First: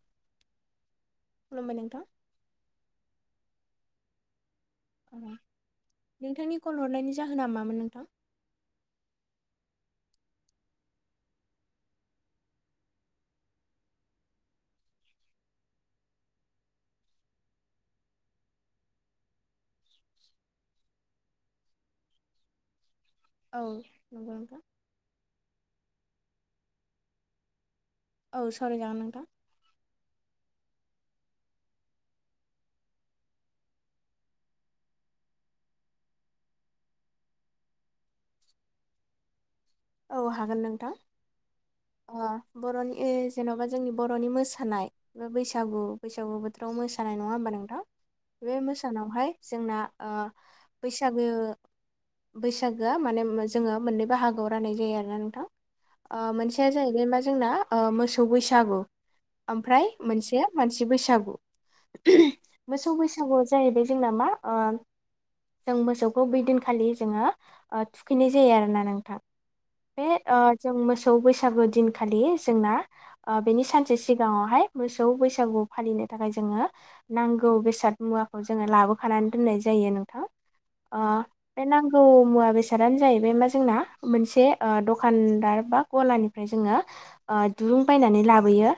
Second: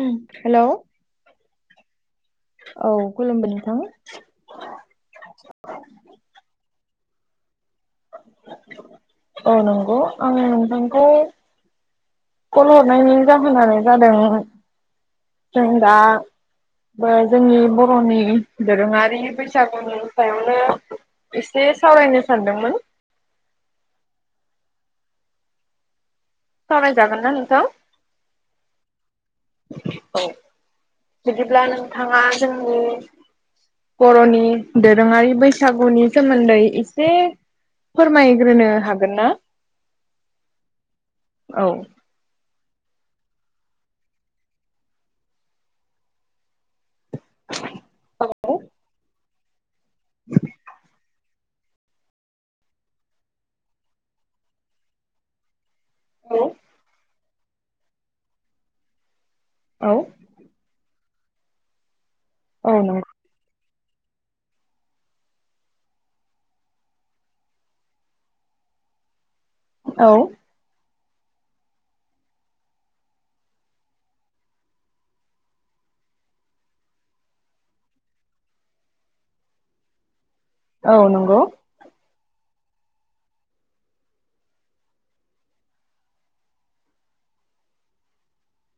उम हेल' खुलुमबाय नोंथां औ खुलुमबाय नोंथां औ नोंथांनि कल हरनायनि जाहोना मामोन नोंथां औ नंगौ आं नोंथांखौ कल हरनायनि जाहोनानो जादों जों दा बा जोंनि बर'नि दोरोङारि बैसागुनि सायावनो एसे सावरायनो सानदोंमोन औ नंगौ नोंथां सावराय जागोनना नोंथा? औ सावरायरि जागोन नोंथां औ बिदिब्ला नोंथाङा जोंनि बर'नि दोरोङारि बैसागुनि सोमोन्दै इसे फोरमायग्रोनो हागोन ना औ हागोन नोंथां। औ ओ बर'नि जेनबा जोंनि बरनि मोसानाय बा बैसागु बैसागु बोथोराव मोसा मोसानाय नङा होमबा नोंथां बे मोसानायावहाय जोंना ओ बैसागो बैसागोआ माने जोङो मोननै बााहागोआव रायनाय जायो आरोना नोंथां ओ मोनसेया जाहैबाय मा ओ जोंना मोसौ बैसागु ओमफ्राय औ मोनसे बैसागु औ मोसौ नंगौ बैसागुआ जाहैबाय जोंना मा ओ जों मोसौखौ बै दिनखालि जोङो ओ थुखैनाय जायो आरोना नोंथां बे औ आ जों मोच मोसौ बैसागु दिनखालि जोंना बेनि सानसे सिगाङावहाय मोसौ बैसागु फालिनो नि थाखाय जोङो नांगौ बेसाद मुवाखौ जोङो लाबोखानानै दोननाय जायो नोंथां औ ओ नंगौ बे नांगौ मुवा बेसादानो जाहैबाय मा जोंना मोनसे ओ दखानदार बा गलानिफ्राय जोङो ओ दुरुं बायनानै लाबोयो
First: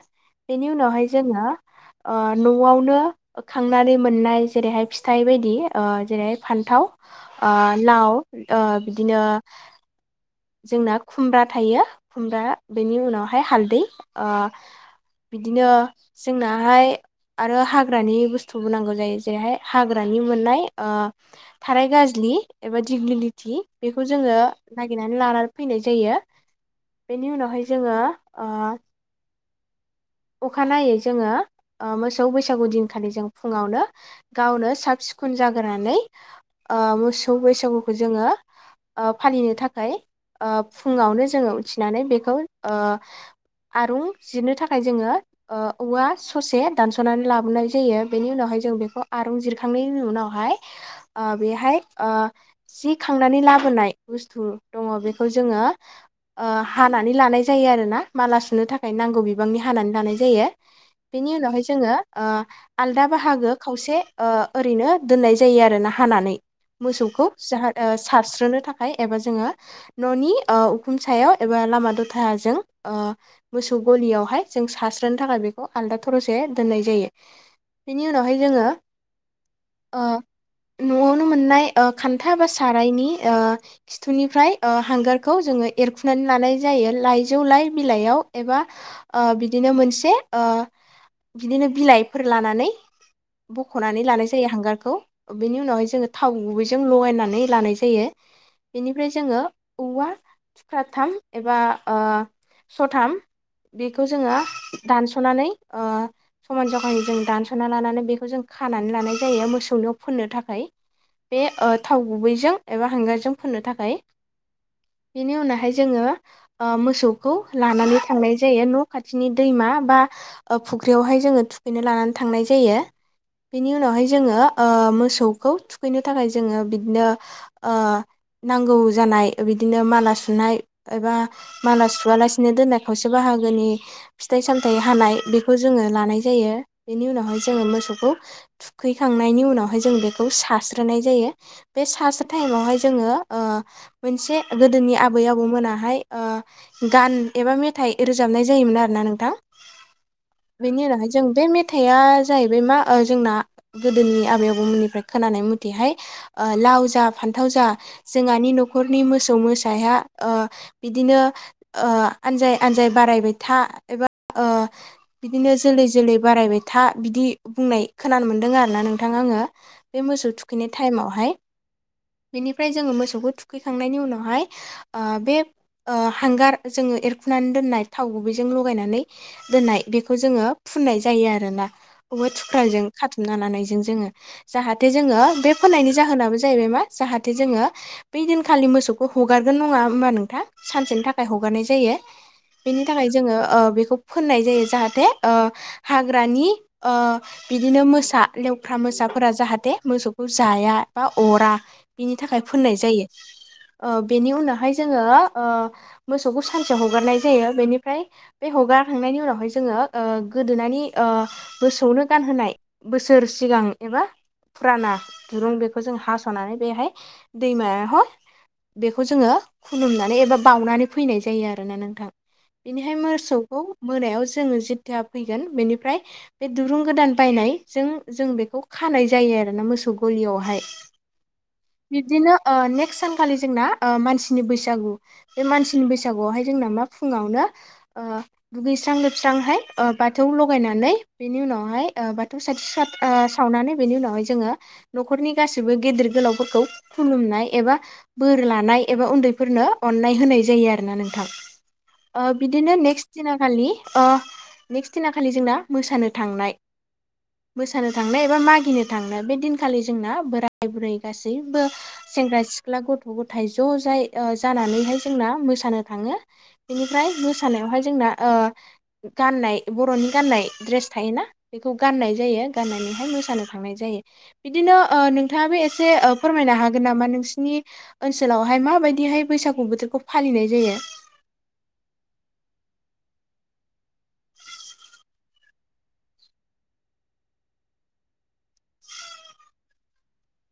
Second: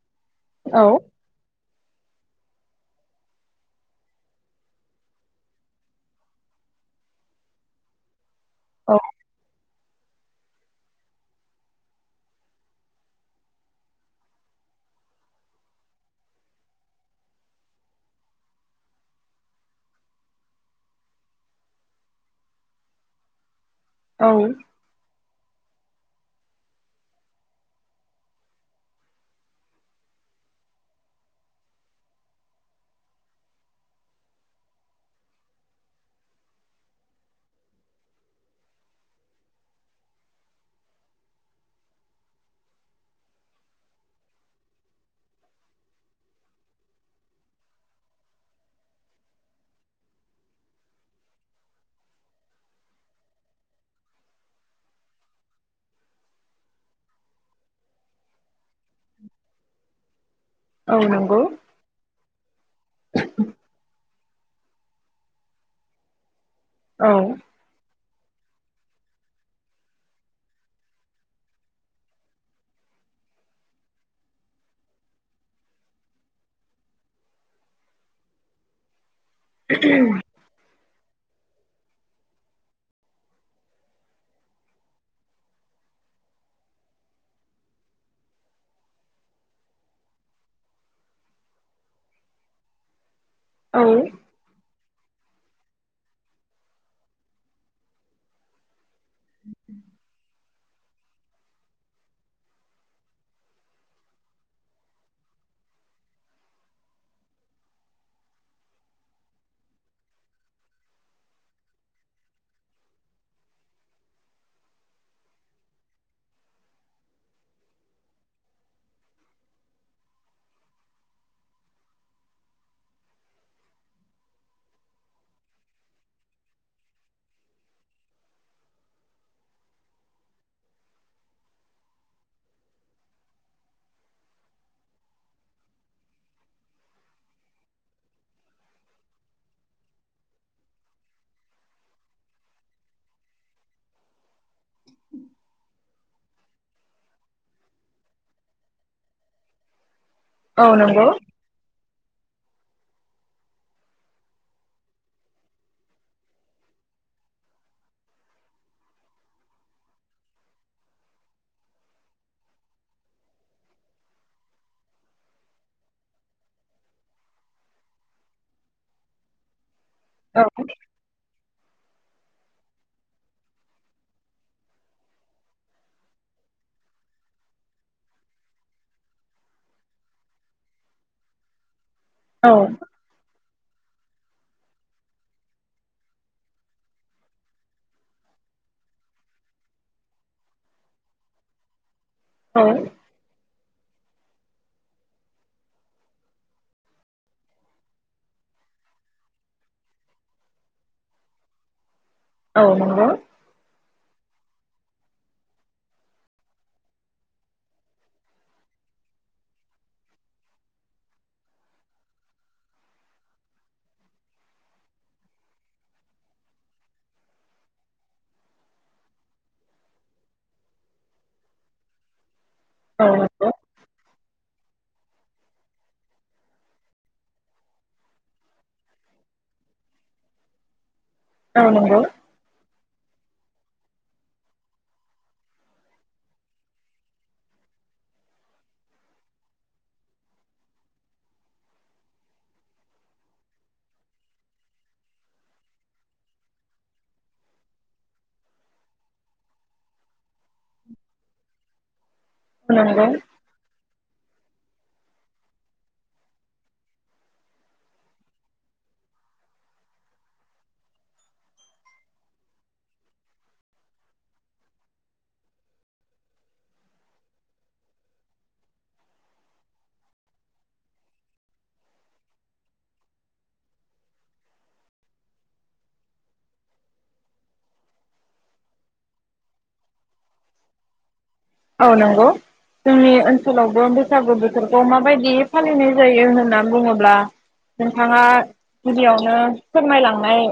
बेनि औ उनावहाय जोङो ओ नआवनो खांनानै मोननाय जेरैहाय फिथाइ बायदि जेरैहाय फान न्थाव ओ लाव बिदिनो जोंना खुमब्रा थायो खुमब्रा बेनि उनावहाय हालदै ओ बिदिनो जोंनाहाय आरो हाग्रानि बुस्थुबो नांगौ जायो जेरैहाय हाग्रानि मोननाय ओ थाराय गाज्लि लि एबा दिग्लिलिति बेखौ औ जोङो औ नागिरनानै लानानै फैनाय जायो बेनि उनावहाय जोङो ओ अखानायै जोङो ओ मोसौ बैसागु दिनखालि जों फुङावनो गावनो साबसि सुखोन जाग्रानै ओ मोसौ बैसागुखौ जोङो ओ फालिनो थाखाय ओ‌ फुङावनो जोङो उथिनानै बेखौ‌ ओ आरुं जिरनो थाखा जोङो ओ औवा ससे दानसनानै लाबोनाय जायो बेनि उनावहाय जों बेखौ आरुं‌ जिराखां नायनि उनावहाय ओ बेहाय ओ थि खांनानै लाबोनाय बुस्थु। दङ बेखौ ओ जोङो हानानै लानाय जायो आरोना माला सुनो थाखाय नांगौ बे बिबांनि हानानै लानाय जायो औ बेनि नंगौ उनावहाय जोङो आलदा बाहागो खावसे ओ ओरैनो दोननाय जायो आरोना हानानै औ मोसौखौ जाहा ओ सारस्रोनो थाखाय एबा जोङो‌‌ ओ ननि उखुम सायाव एबा लामा दथाजों ओ मोसौ गलियावहाय जों सारस्रोनो थाखाय बेखौ आलदा थरसे दोननाय जायो। बेनि उनावहाय जोङो ओ [unintelligible] नआवनो मोननाय ओ खान्था बा सारायनि खिथुनिफ्राय ओ हांगारखौ जोङो एरखुनानै लानाय जायो लाइजौ लाइ बिलाइयाव एबा ओ बिदिनो मोनसे ओ बिदिनो बिलाइफोर लानानै औ बखनानै लानाय जायो हांगार खौ बेनि उनावहाय जोङो थाव गुबैजों लगायनानै लानाय जायो। बेनिफ्राय जोङो औवा थुख्राथाम एबा ओ सथाम। बेखौ जोङो दानसनानै ओ समान जगानि जों दानसना लानानै बेखौ जों खानो नानै लानाय जायो मोसौनियाव फोननो थाखाय। बे ओ थाव गुबैजों एबा हांगारजों फोननो थाखाय। बेनि उनावहाय जोङो ओ मोसौखौ लानानै थांनाय जायो। जायो न खाथिनि दैमा बा फुख्रियावहाय जोङो थुखैनो लानानै थांनाय जायो। बेनि उनावहाय जोङो ओ मोसौखौ थुखैनो थाखाय जोङो बिदिनो ओ नांगौ जानाय बिदिनो माला सुनाय एबा माला सुवालासिनो दोननायखौावसे से बाहागोनि फिथाइ सामथाइ हानाय बेखौ जोङो लानाय जायो बेनि उनावहाय जोङो मोसौखौ थुखैखांनायनि उनावहाय जों बेखौ सारस्रोनाय जायो बे सारस टाइमावहाय जोङो ओ- मोनसे गोदोनि आबै आबौ मोनाहाय ओ- गान एबा मेथाइ रोजाबनाय जायोमोन आरोोना नोंथां औ बेनि नंगौ उनावहाय जों बे मेथाइआ जाहैबाय मा जों गोनि आब खोन मथेहाय ओ लाव फथाव जा जोंहानि न'रनि मोसौ मोसाया ओ बिदिनो ओ आन आनजाय बारायबाय था एबा ओ- बिदिनो जोलै जोलै बारायबाय था बिदि आ बुंनाय खोनानो मोन्दों आरोोना नोंथां आङो बे मोसौ औ थुखैनाय टाइमावहाय। बेनिफ्राय जोङो मोसौखौ थुखैखांनायनि उनावहाय ओ बे हांगार जोङो ए हाबनानै दोननाय थाव गुबैजों लगायनानै दोननाय बेखौ जोङो फुननाय जायो आरोना। बबा थुख्राजों खाथुमनाानानै जों जाहाथे जोङो बे फोननायनि जाहोनाबो जाहैबायमा जाहाथे जोङो बे दिनखालि मोस फिसौखौ हगारगोन नङा होमबा नोंथां सानसेनि थाखाय हगारनाय जायो। औ बेनि थाखाय जोङो ओ- बेखौ फनाय जायो जाहाथे ओ- हाग्रानि ओ- बिदिनो मोसा लेवफ्रा म फोसाफोरा जाहाथे मोसौखौ जाया बा अरा बिनि थाखाय फोननाय औ जायो नंगौ ओ- बेनि उनावहाय जोङो ओ- मोसौखौ स हगारनाय जायो बेनिफ्राय बे हगार खांनायनि उनावहाय जोङो ओ- गोदोनानि ओ- गोसोआवनो गानहोनाय बोसोर सिगां एबा फुराना दुरुं बेखौ जों हास'नानै बेहाय दैमायावाह बेखौ जोङो खुलुमनानै एबा बावउनानै फैनाय जायो आरो ना नोंथां बेनिहाय औ नंगौ औ नंगौ मोसौखौ मोनायाव जोो जथा फैगोन बेनिफ्राय बे दुरुं गोदान बायनायजों जों बेखौ खानाय जायो। यो आरोना मोसैखौ एयावसाय औ बिब्दिनो ओ- ने सानखा जोंना ओ- मानसि बैसागु बे मानसिनि बैसागुाय जों मा फुङावनो ओ- दुगैस्रां लोबस्रांहाय बाथौ लगायनानै बेनि उ उनावहाय ओ- बाथौ साथि ओ- सावनानै बेनि उनावहाय जोङो न'खरनि गासिबो गेदेर गोलाव फो खौ खुलुमनाय एबा बोर लानाय एबा उन्दैफोरनो अननाय होनाय जायो आरो ना नोंथां ओ- बिदिनो नेक्स्ट नंगौ दिनाखालि ओ- नेक्स्ट दिना खालि जोंना मोसानो थांनाय मोसानो थांनो एबा मागिनो थांनो बे दिनखालि जोंना बोराय बुरै गासैबो सेंग्रा सिख्ला गथ' गथाय ज' जाय ओ- जानानैहाय जोंना मोसानो थाङो बेनिफ्राय मोसानायावहाय जोंना ओ- गाननाय बर'नि गाननाय दड्रेस थायोना बेखौ गाननाय जायो गाननानैहाय मोसानो थांनाय जायो बिदिनो ओ- नोंथाङाबो एसे ओ- फो फोरमायनो हागोन नामा नोंसिोरनि ओनसोलावहाय माबायदिहाय बैसागु बोथोरखौ फालिनाय जायो औ नंगौ जोंनि ओनसोलावबो बैसागु बोथोरखौ माबायदि फालिनाय जायो होनना बुङोब्ला नोंथाङा गिबियावनो फोरमायलांनाय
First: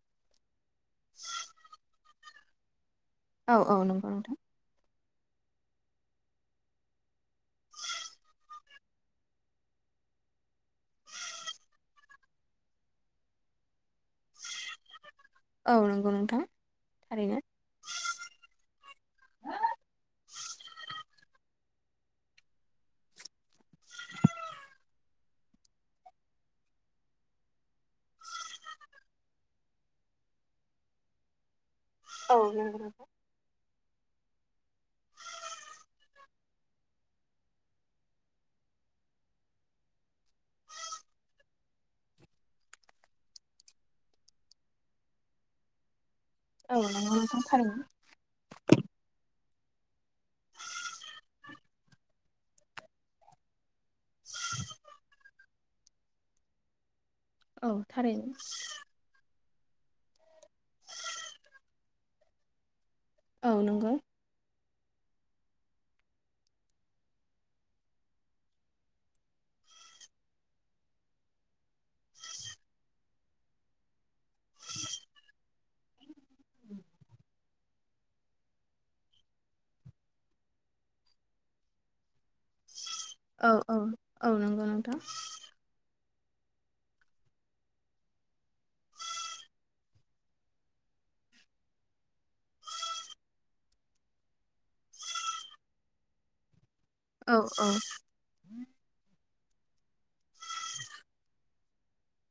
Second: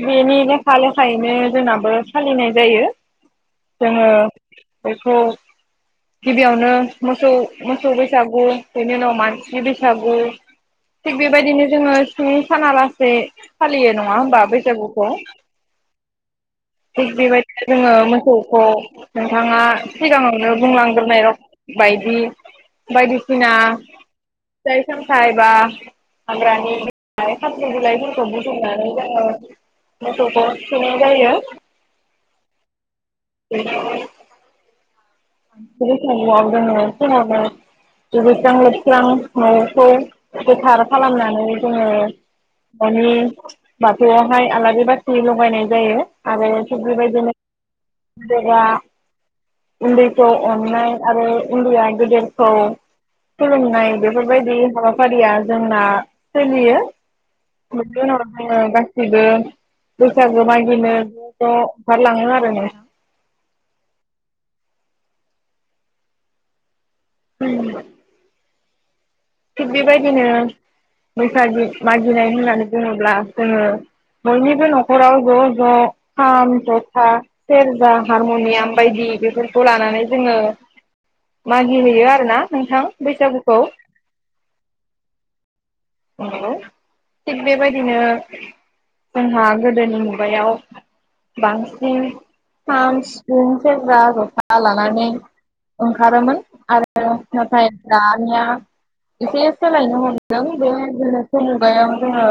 बेनि लेखा लेखायैनो जोंनाबो सालिनाय जायो। औ औ जोङो नंगौ नोंथां बेखौ गिबियावनो मोसौ मोसौ बैसागु बिनि उनाव मानसिनि बैसागु थिग बेबायदिनो जोङो सिङ साना लासे फालियो नङा हबा बैसागुखौ औ नंगौ नोंथां थिग थारैनो बेबायदिनो जोङो मोसौखौ बिथाङा सिगाङावनो बुंलांग्रोनाय बायदि बायदिसिना जायखोमखाायबा हाग्रानि बिला खाख्रि बिलाइफोरखौ बुथुमनानै जोङो मथ' ब थ जायोयो औ मा [unintelligible] [unintelligible] दुगैस्रां लोबस्रां न'खौ गोथार खालामनानै जोङो न'नि बाथौआवहाय आलारि बाथि लगायनाय जायो आरो औ थिग नंगौ बेबायदिनो नोंथां थारैनो जेब्ला उन्दै खौ अननाय आरो गोदेरखौ खुलुमनाय बेफोरबायदि हाबाफारिया जोंना सोलियो औ मोनसे थारैनो समाव जों गासैबो बैसागो मागिनो ज' ज' ओंखारलाङोन आरो नो औ नंगौ उम थिग बेबायदिनो बैसागि मागिनाय होननानै बुङोब्ला जोङो बयनिबो न'खराव ज' ज' खाम जथा सेरजा हारमनियाम बायदि बेफोरखौ लानानै जोङो मागि हैयो आरोना नोंथां औ बैसागुखौ औ औ नंगौ नोंथां नंगौ थिग बेबायदिनो जोंहा गोदोनि मुगायाव बांसिन खाम सिफुं सेरग्रा जथा लानानै ओंखारोमोन आरो औ औ नाथाय दानिया एसे सोलायनो हमदों बे गोनोखो मुगायाव जोंङो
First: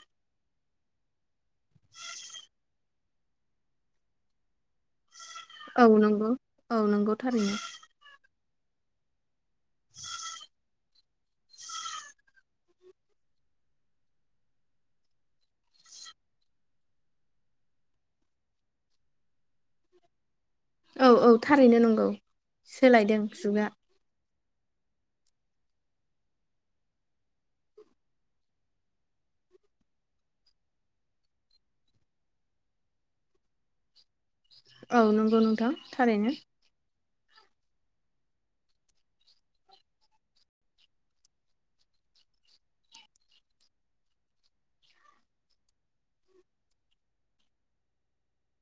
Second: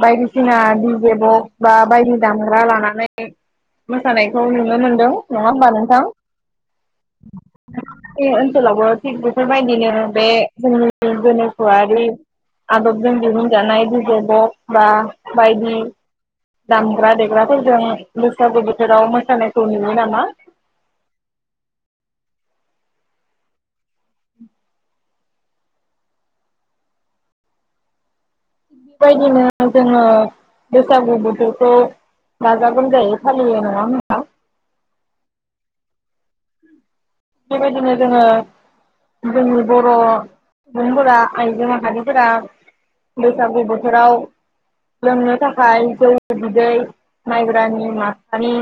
बायदिसिना दिजे बक्स बा बायदि दामग्रा लानानै मोसानायखौ नुनो मोनदों नङा होमबा औ नोंथां नंगौ औ नंगौ थारैनो ओनसोलावबो थिग बेफोरबायदिनो बे जोंनि गोनोखोआरि आदबजों दिहुन जानाय डिजे बक्स बा बायदि दामग्रा देग्राफोरजों बैसागो बोथोराव मोसानायखौ नुयो नामा औ औ थारैनो नंगौ सोलायदों जुगा। बायदिनो जोङो बैसागु बोथोरखौ गाजा गोमजायै फालियो नङा होमबा? औ नंगौ नोंथां थारैनो। बेबायायदिनो जोंङो जोंनि बर' सुबुंफोरा आइजो माहारिफोरा बैसागु बोथोराव लोंनो थाखाय जौ बिदै माइब्रानि माथानि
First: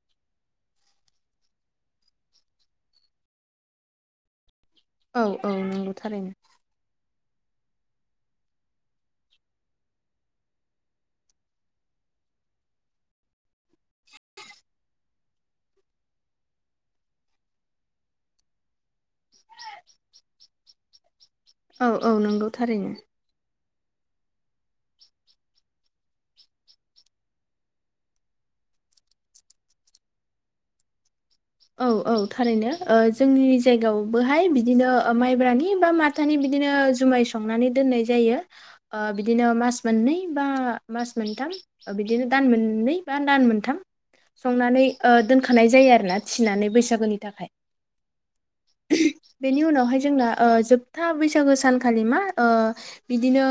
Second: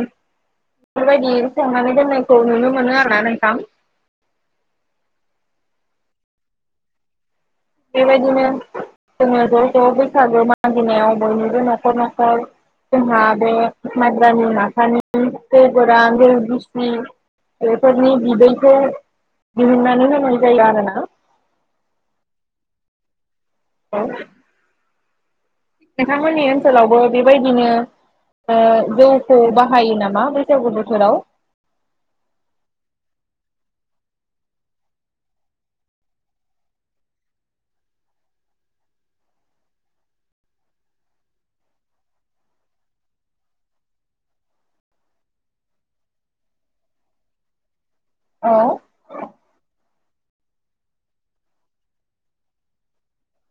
बेफोर बायदि संनानै दोननायखौ नुनो मोनो‌ आरो ना नोंथां। औ औ नंगौ थारैनो। बेबायदिनो जोङो ज' ज' बैसागो मागिनायाव बयनिबो न'खर न'खर जोंहा बे मायब्रानि माथानि जौ गोरान जौ गिसि बेफोरनि बिदैखौ दिहुननानै होनाय जायो आरोना। औ औ नंगौ थारैनो। औ नोंथांमोननि ओनसोलावबो बेबायदिनो ओ जौखौ बाहायो नामा बैसागु बोथोराव? औ औ थारैनो ओ जोंनि जायगायावबोहाय बिदिनो ओ माइब्रानि बा माथानि बि दिनो जुमाय संनानै दोननाय जायो ओ बिदिनो मास मोननै बा मास मोनथाम बिदिनो दान मोननै बा दान मोनथाम संनानै ओ दोनखानाय जायो आरोना थिनानै बैसागोनि थाखाय। औ। बेनि उनावहाय जोंना ओ जोबथा बैसागो सानखालि मा ओ बिदिनो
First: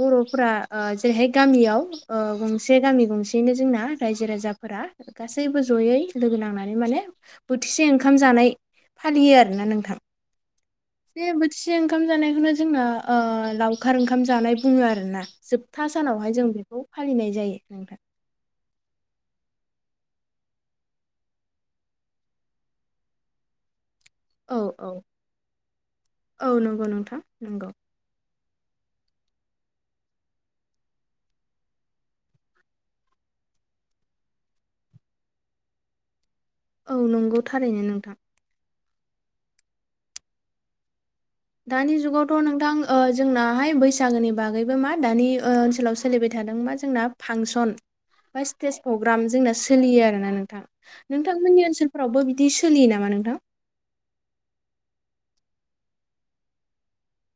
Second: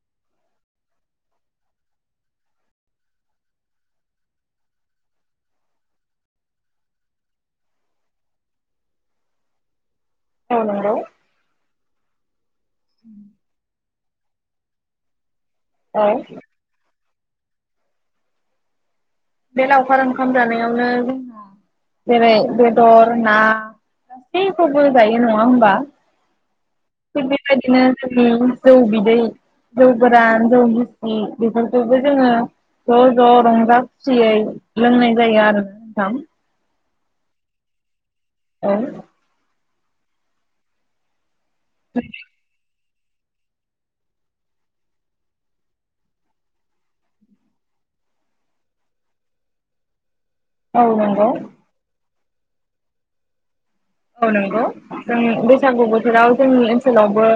बर'फोर फ्रा ओ जेरैहाय गामियाव ओ गंसे गामि गंसेैयैनो जोंना रायजो राजाफोरा गासै सैबो ज'यै लोगो नांनानै माने बोथिसे ओंखाम जानाय फालियो आरोना नोंथां। औ नंगौ। बे बोथिसे ओंखाम जानायखौनो जोंना ओ लावखार ओंखाम जानाय बुङो आरो ना। जोबथा औ सानावहाय जों बेखौ फालिनाय जायो। बे लावखार ओंखाम जानायावनो जों जेरै बेदर ना औ गासैखौबो औ जायो नङा हमबा औ नंगौ नोंथां थिग नंगौ बेबायदिनो जोंनि जौ बिदै जौ गोरान जौ गिसि बेफोरखौबो जोङो ज' ज' रंजा खुसियै लोंनाय जायो आरो नोंथां। औ नंगौ थारैनो नोंथां। औ। दानि जुगावथ' नोंथां ओ जोंनाहाय बैसागोनि बागैबो मा दानि ओ ओनसोलाव सोलिबाय थादों मा जोंना फांसन बा स्टेज प्रग्राम जोंना सोलियो आरोना नों नोंथां औ नंगौ नोंथांमोननि ओनसोलफोरावबो बिदि सोलियो नामा नोंथां? औ नंगौ जों बैसागु बोथोराव जोंनि ओनसोलावबो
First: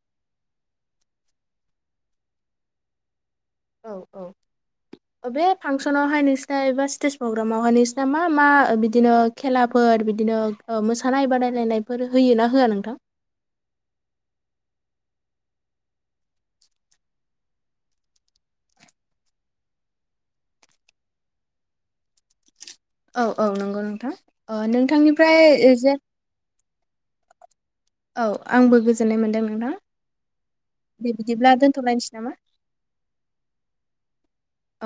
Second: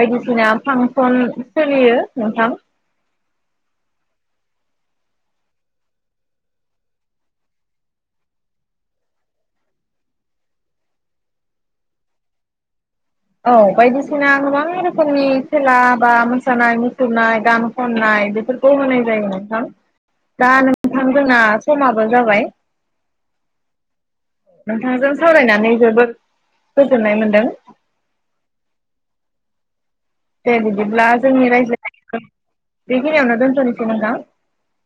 बायदिसिना फांसन सोलियो नोंथां। औ औ बे फांसनावहाय नोंसिना एबा स्टेज प्रग्रामावहाय नोंसना मा मा बिदिनो खेलाफोर बिदि नों ओ मोसानाय बादायलायनायफोर होयो ना होआ नोंथां? औ बायदिसिना गोबां रोखोमनि खेला बा मोसानाय मुसुरनाय गान खननाय नाय बेफोरखौ होनाय जायो नोंथां दा नोंथां जोंना समाबो जाबाय। औ औ नंगौ नोंथां ओ नोंथांजों नोंथांनिफ्राय सावरायनानै जे जोबोद गोजोननाय मोन्दों। औ आंबो गोजोननाय मोन्दों नोंथां। दे बिदिब्ला दे जोंनि बिदिब्ला दोनथ'लायनोसै राय्लायनायखौ नामा? बेखिनियावनो दोनथ'नोसै नोंथां।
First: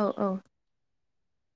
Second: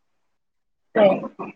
औ औ दे।